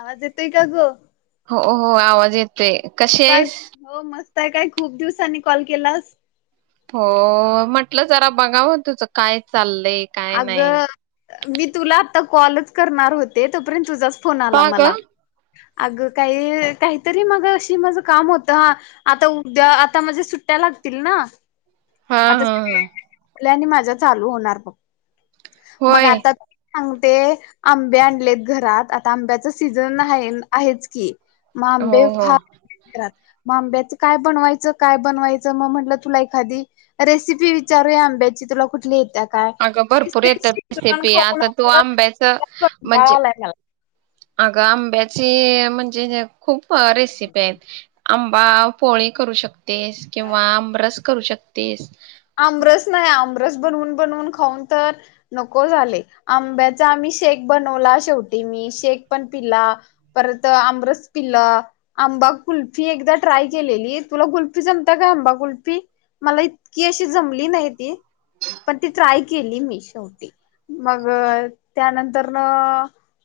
आवाज येतोय का गं? हो हो आवाज येत. ततय कशी काय आहेस? [unintelligible] काय खूप दिवसांनी कॉल केलास? हो म्हटलं जरा बघाव तुझं काय चाललं. अग मी तुला आता कॉलच करणार होते तोपर्यंत तुझाच फोन आला का ग मला. अग काही काहीतरी मगाशी माझ काम होतं, हा आता उद्या आता, माझ्या सुट्ट्या लागतील ना. अ हाहा! आणि माझा चालू होणार बघ. मग होय आता सांगते आंबे आणलेत घरात. आता आंब्याच, सीझन आहे आहेच की. म हो आंबे, हो फार आहेत घरात. आंब्याचं काय बनवायचं, काय बनवायचं म म्हंनलं तुला एखादी रेसिपी विचारू या आंब्याची तुला कुठली येतात. अगं भरपूर येतात रेसिपी आता तू आंब्याच कंटाळा म्हणजे आलाय मला अगं आंब्या ते म्हणजे. खूप रेसिपी आहेत आंमं म पोळी करू शक तेस किंवा आमरस. करू शकतीस. आमरस नाही आमरस बनवून, बनवून, खाऊन तर नको झाले आंब्याचा आम्ही शेक बनवला. शेवटी मी शेक पण पिला, परत आमरस पिला, आंबा कुल्फी, एकदा ट्राय केलेली तुला कुल्फी जमता काय आंबा कुल्फी मला इत की अशी जमली नाही ती. पण ती ट्राय केली मी शेवटी मग त्यानंतर,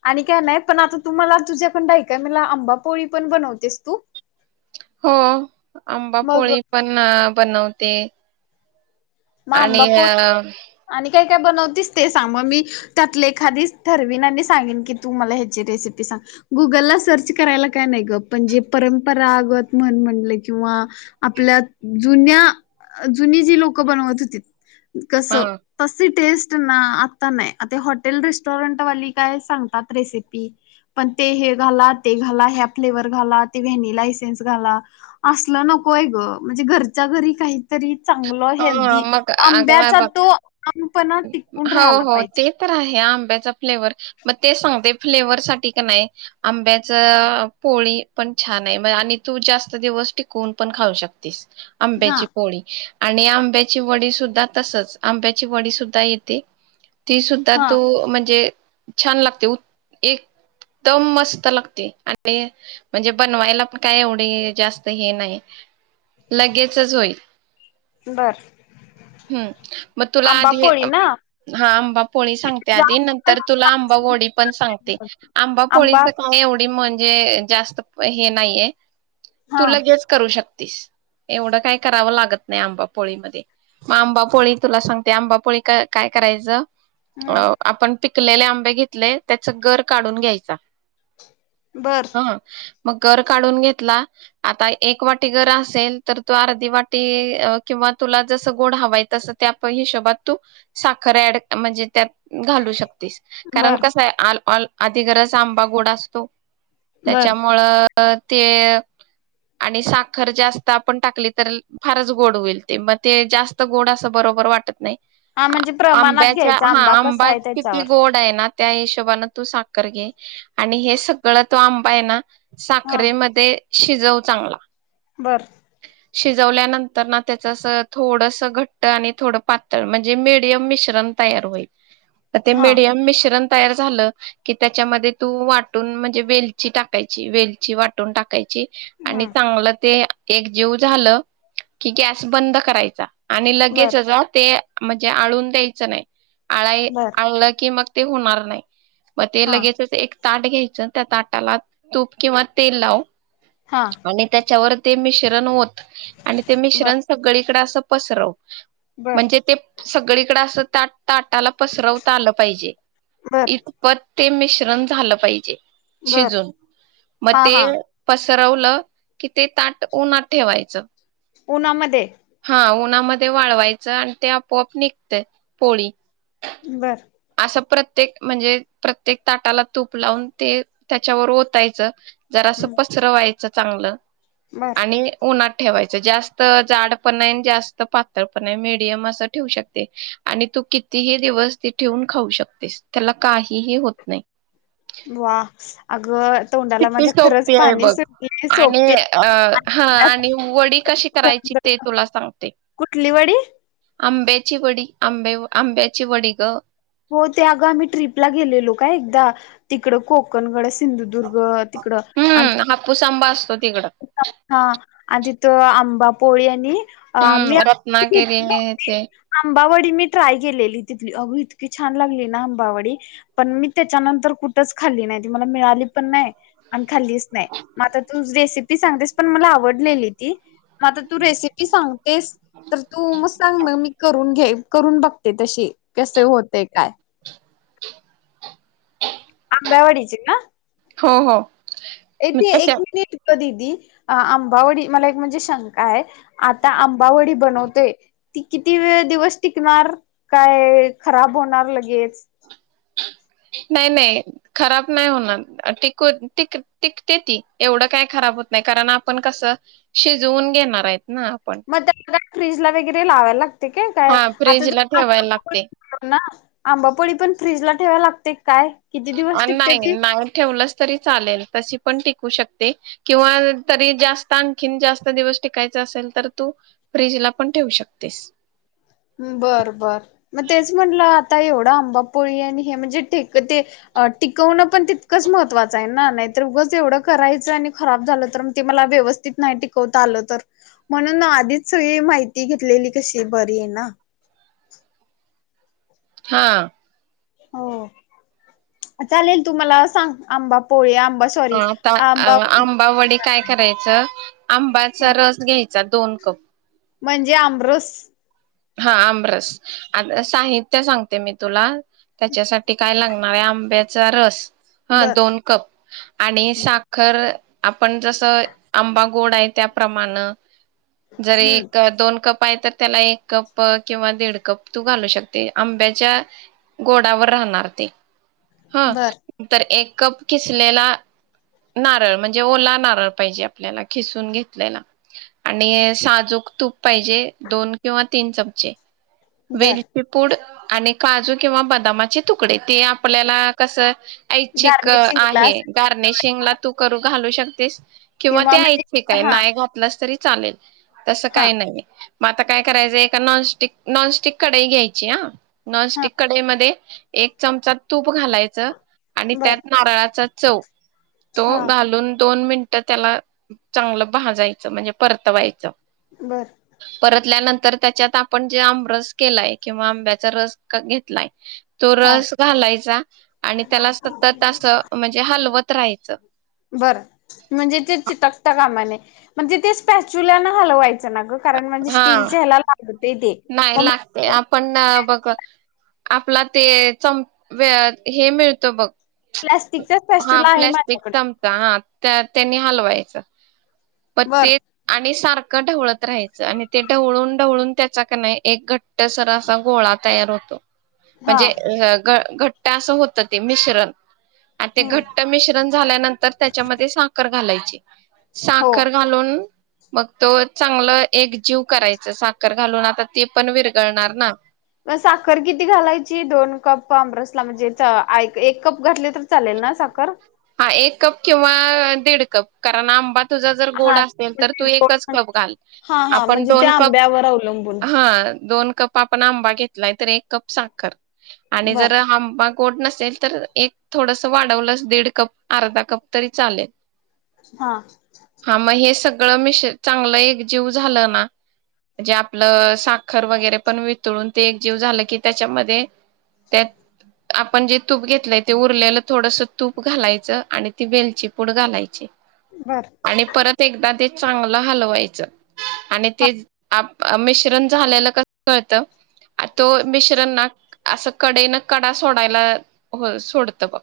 आणि काय नाही पण आता तु मला तुझ्या पन काही, काही, म्हणलं आंबा पोळी पण बनवतेस तू? हो मग आंबापोळी पण! बनवते. मग आणि आंबापोळी अ आणि काय, काय, बनवतीस ते सांग. म मी त्यातले एखादीच ठरवीन आणि सांगेन की तू मला ह्याची रेसिपी सांग. गुगलला सर्च करायला काय नाही ग. पणजे परंपरागत म्हण म्हनलं किंवा आपल्या जुन्या जुनी जी लोक बनवत होतीत. हा कसं. तस टेस्ट ना आता नाही आता हॉटेल रेस्टॉरंटवाली काय सांगतात रेसिपी पण. ते हे घाला, ते घाला, ह्या फ्लेवर्स घाला, ते व्हॅनिला इसेन्स घाला, असल नको आहे ग म्हणजे घरच्या घरी काही. तरी चांगल हा हेल्दी मग अग आंब्याचा बघ तो ठामपणा टिकून हो, राहायला हो पाहिजे. ते तर आहे. आंब्याचा फ्लेवर मग ते सांगते फ्लेवर साठी का नाही आंब्याच पोळी पण छान आहे, म आणि तू जास्त दिवस टिकवून पण खाऊ शकतीस. हा. आंब्याची पोळी. आणि आंब्याची वडी, सुद्धा तसच आंब्याची वडी सु येते. ती सुद्धा हा तु म्हणजे. छान लागते, एकदम मस्त लागते, आणि म्हणजे बनवायला पण काय एवढे जास्त हे नाही. लगेचच होईल बर म तुला आंबा आधी हे पोळी ना हा आंबा पोळी सांगते आधी जास्त नंतर त्याला तुला आंबावडी पण सांगते, आंबा पोळी खाऊन घे एवढी मग- हे जास्त प हे नाहीये. हा. तु लगेच करू शकते. एवढं काय करावं लागत नाही आंबापोळी मध्ये म आंबापोळी तुला सांगते आंबापोळी- क काय करायचं- हम्म अ आपण पीक- पिकलेले आंबे घेतले, त्याचा गर काढून घ्यायचा. बर. हं. मग गर काढून घेतला आता एक वाटी गर असेल तर तो अर्धी वाटी- किंवा तुला जसं गोड हवय तसं ते आपण घेऊ शकतो. तूप -साखर ऍड म्हणजे त्यात- घालू शकतेस कारण बर कस आहे ऑल ऑल- आधी [unintelligible] आंबा गोड असतो. बर. त्याच्यामुळं - अ ते -आणि साखर जास्त आपण टाकली तर फारच गोड होईल. म ते जास्त गोड असं बरोबर वाटत नाही. हा आ म्हणजे प्रमाणात -आंब्याच्या- घ्यायचा हा कसा आंबा आहे किती त्याच्यावर. गोड आहे ना- त्या हिशोबान तू साखर घे आणि हे सगळं तो आंबा आहे ना? साखरेमध्ये- शिजव चांगला. बरं. शिजवल्यानंतर ना त्याचअसं थोडस घट्ट आणि थोड पात- तर म्हणजे मिडियम मि [unintelligible] जमतंय आरोही, ते हा. मिडियम मिक्चर - तयार झालं, की त्याच्यामध्ये तू वाटून म्हणजे वेलची टाकायची वेलची वाटून टाकायची. आणि हम्म चांगलं ते- एकजीव झालं, की गॅस बंद करायचा. आणि बर लगेचच अ ते- म्हणजे आळून द्यायचं नाही. आळाई बर. आळल की मग- ते होणार नाही. म ते हा लगेचच एक- ताट घ्यायचं त्या ताटाला तूप किंवा तेल लाव. हा. आणि त्याच्यावर- ते मिश्रण ओत. आणि ते बर मिश्रण सगळी- तिकड असं पसरव. बर म्हणजे ते. सगळीकडे अस ताट ताटाला पसरवता आलं पाहिजे. बर इतपत. ते मिश्रण झालं पाहिजे. बर शिजून मग हा ते हा पस सरवलं की ते ताट उन्हात ठेवायचं. उन्हामध्ये. ह उन्हामध्ये वाळवायचं आण ते. आपोआप निघते पोळी. बरं. अस प्रत्येक म्हणजे प्रत्येक ताटाला तूप लावून ते त्याच्यावर ओतायचं. जरा असं हम्म पसरंवायचं. चांगलं. बर. आणि उन्हात. ठेवायच जास्त जाड पण नाही जास्त पातळ पण नाही मेडियम अस ठेउ शकते, आणि तू कितीही दिवस ते ठेवून खाऊ शकतेस त्याला काहीही होत नाही. वा अगं. तोंडाला किती माझ्या खरंच सोपीये पाणी बघ सुटले आणि सोपते अ हा आणि वडी कशी करायची ते तुला सांगते. कुठली वडी आंब्याची वडी आंब्या आंब्याची वडी गं. हो ते अगं आम्ही ट्रिपला गेलेलो का एकदा तिकड कोकणगड असं सिंधुदुर्ग तिकडं आणि. हम्म हापूस आंबा असतो तिकडं हा. आणि तिथ आंबा पोळी आणि. अ मी हम्म रत्नागिरी हे [unintelligible] ते आंबावडी मी ट्राय केलेली. तिथली अगं इतकी छान लागली ना अंबावडे, पण मी त्याच्यानंतर कुठंच खाल्ली नाय, मला मिळाली पण नाही. खाल्लीच नाही मग आता तुच रेसिपी. ती सांगतेस पण मला आवडलेली ती. आ आता तू रेसिपी सांगतेस तर तू सांग मग मी करून घेईल. करून बघते तशी कसे होते काय. आंबावडीची ना. हो हो. ए मग ते त्याच्या एक मिनिट गं दीदी. अ आंबावडी मला एक म्हणजे शंका आहे आता आंबावडी बनवतेय ती किती वेळ दिवस टिकणार काय खराब होणार लगेच. नाही नाही खराब नाही होणार टिक टिकते ती एवढं काही खराब होत नाही., कारण आपण कसं शिजवून घेणार आहेत. [unintelligible] फ्रीज ला वगैरे लावायला लागते. ठीक आहे काय हा आता फ्रीजला ठेवायला लागते ना आंबापोळी पण फ्रीज ला ठेवायला लागते. काय किती दिवस टिकते नाही ती नाही ठेवलंच तरी चालेल तशी पण टिकू शकते. किंवा तरी जास्त आणखी जास्त दिवस टिकाय असेल तर तू फ्रीजला पण ठेवू शकतेस. बर बर मग तेच म्हटलं आता एवढं आंबापोळी आणि हे म्हणजेे ते टिकवणं पण तितकंच महत्त्वाचं [unintelligible] ये आहे ना. हा. हो चालेल. तुम्हाला सांग आंबापोळी आंबा हा सॉरी आता आंबावडी आंबा वडी काय करायचं. आंबाच रस घ्यायच. दोन कप म्हणजे आमरस हा आमरस आ साहित्य सांगते मी तुला त्याच्यासाठी काय लागणार? म आंब्याचा रस हा बर दोन कप आणि साखर आपण जसं आंबा गोड आहे त्याप्रमाण जरी हम्म एक दोन कप पाय तर त्याला एक कप किंवा दीड कप तू घालू शकते आंब्याच्या गोडावर राहणार ते. हा बर तर एक कप खिसलेला नारळ म्हणजे ओला नारळ पाहिजे आपल्याला खिसून घेतलेला. किंवा तीन चमचे बर वेलची पूड आणि काजू किंवा बदामाचे तुकडे ते आपल्याला कसं ऐच्छिक गार्निशिंगला आहे गार्निशिंग ला तू करून घालू शकतेस. किंवा ते म्हणजे ऐच्छिक काय हा नाही घातलस तरी, चालेल. तसं हा काही नाही. मग आता काय करायचंय एक नॉनस्टिक नॉनस्टिक कढई घ्यायची हा हा नॉनस्टिक कढईमध्ये एक चमचा तूप घालायच. आणि बर त्यात नारळाच चव तो हा घालून दोन मिनट त्याला चांगलं भाजायचं म्हणजे परतवायचं. बरं. टाकल्यानंतर त्यांच्यात आपण जे आंबरस केलाय किंवा आंब्याचा रस घेतलाय. तो हा रस घालायचा आणि त्याला सतत अस म्हणजे हलवत राहायचं. बर म्हणजे ते चिटकता कामा नये म्हणजे ते स्पॅच्युल्यान हलवाय चना ग कारण म्हणजे स्टीलच्या ह्याला लागते ते नाय मग लागते आपण ना आ बग क आपला ते चम वे हे मिळतं बघ प्लास् हा प्लाॅस्टिक चमचा हा त्या त्यांनी हलवायच प बर ते आणि सारखं क ढवळत राहायचं आणि ते ढवळून ढवळून त्याचा कनाय एक घट्ट सर असा गोळा तयार होतो. हा म्हणजे [unintelligible] घट्ट असं होत ते मिश्रण आणि ते हम्म घट्ट मिश्रण झाल्यानंतर त्यांच्यामध्ये साखर घालाय हो साखर घालून मग तो चांगलं एक जीव करायचं साखर घालून आता ती पण विरघळणार ना म साखर किती घालायची दोन कप आंबरस म्हणजे च एक कप घातली तर चालेल ना साखर हा एक कप किंवा दीड कप कारण आंबा तुझा जर गोड हा असेल तर तू म्हणजे एकच गोड कप घाल हा हा आपण म्हणजे दोन त्या कप आंब्यावर अवलंबून हा दोन कप आपण आंबा घेतलाय तर एक कप साखर आणि बर जर हं बाग गोड नसेल तर एक थोडंसं वाढ वलस दीड कप अर्धा कप तरी चालेल. हा हा मग हे सगळं मिश चांगलं एक जीव झालं ना म्हणजे आपलं साखर वगैरे पण वितळून ते एक जीव झालं की त्यांच्यामध्ये त्यात आपण जे तूप घेतलंय ते उरलेलं- थोडसं तूप घालायचं आणि ती वेलची पूड घालायची. बर आणि परत एकदा ते चांगलं हलवायचं आणि तेज मिश्रण झालेलं कसं कळत तो मिश्रण ना असं कडे न कडा सोडायला हो सोडतं बघ.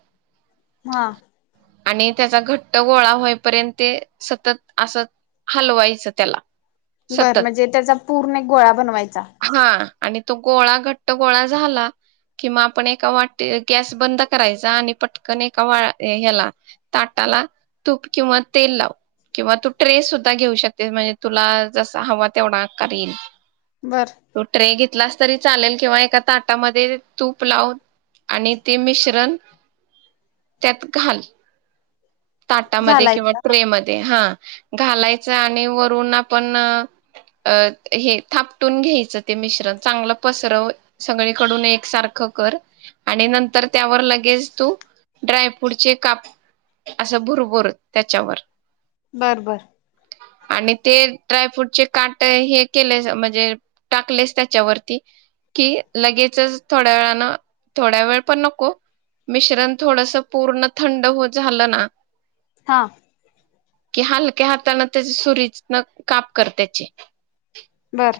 हा आणि त्यांचा घट्ट गोळा होयपर्यंत ते सतत असं हलवायचं त्याला सतत बरं म्हणजे त्यांचा पूर्ण एक गोळा बनवायचा. हा आणि तो गोळा घट्ट गोळा झाला किंवा आपण एका वाटी गॅस बंद करायचा आणि पट कण एका वा ह्याला ताटाला तूप किंवा तेल लाव किंवा तू ट्रे सुद्धा घेऊ शकतेस म्हणजे तुला जसा हवा तेवढा आकार येईल. बर तू ट्रे घेत लास तरी चालेल किंवा एका ताटामध्ये तूप लावून आणि ते मिश्रण त्यात घाल. ताटामध्ये किंवा घालायचा ट्रे मध्ये हा. घालायच आणि वरून आपण अ हे थापटून घ्यायचं ते मिश्रण चांगलं पसरव सगळीकडून एकसारखं कर आणि नंतर त्यावर लगेच तू ड्रायफ्रूटचे काप, असं भुरभुर त्याच्यावर. बर बर. आणि ते ड्रायफ्रूटचे काट हे केले म्हणजे, टाकलेस त्याच्यावरती कि लगेचच थोड्या वेळान थोड्या वेळ पण नको मिश्रण थोडस पूर्ण थंड होत झालं ना- हा. कि हलक्या हातान त्याची सुरी न काप कर त्याचे. बरं.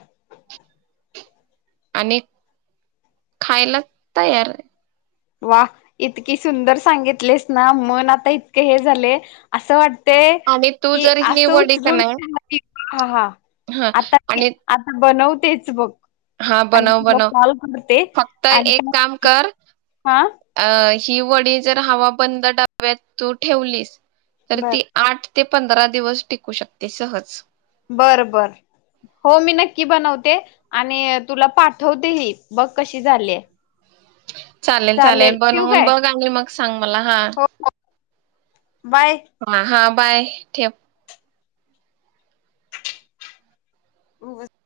आणि -खायला तयार आहे. वा! इतकी सुंदर सांगितलेस ना मन आता इतकं हे झालेय असं वाटतंय ते आणि तू की जर ही अस वडी का उचलून नाही [unintelligible] हां आता ते [unintelligible] आपण बनवूत - तेच बघ. हा आणि बनव तुला बनव, कॉल करते फक्त आणि एक काम काय कर- हा अ. ही वडी जर हवा बंद डब्यात तू ठेवलीस तर बर ती आठ ते पंधरा दिवस टिकू शकते सहज. बर बर, हो मी नक्की बनवते आणि तुला पाठवते ही बघ कशी झाली?? चालेल चालेल बनवून बघ आली मग सांग मला हा- हो हो बाय हा हा. बाय ठेव. [unintelligible]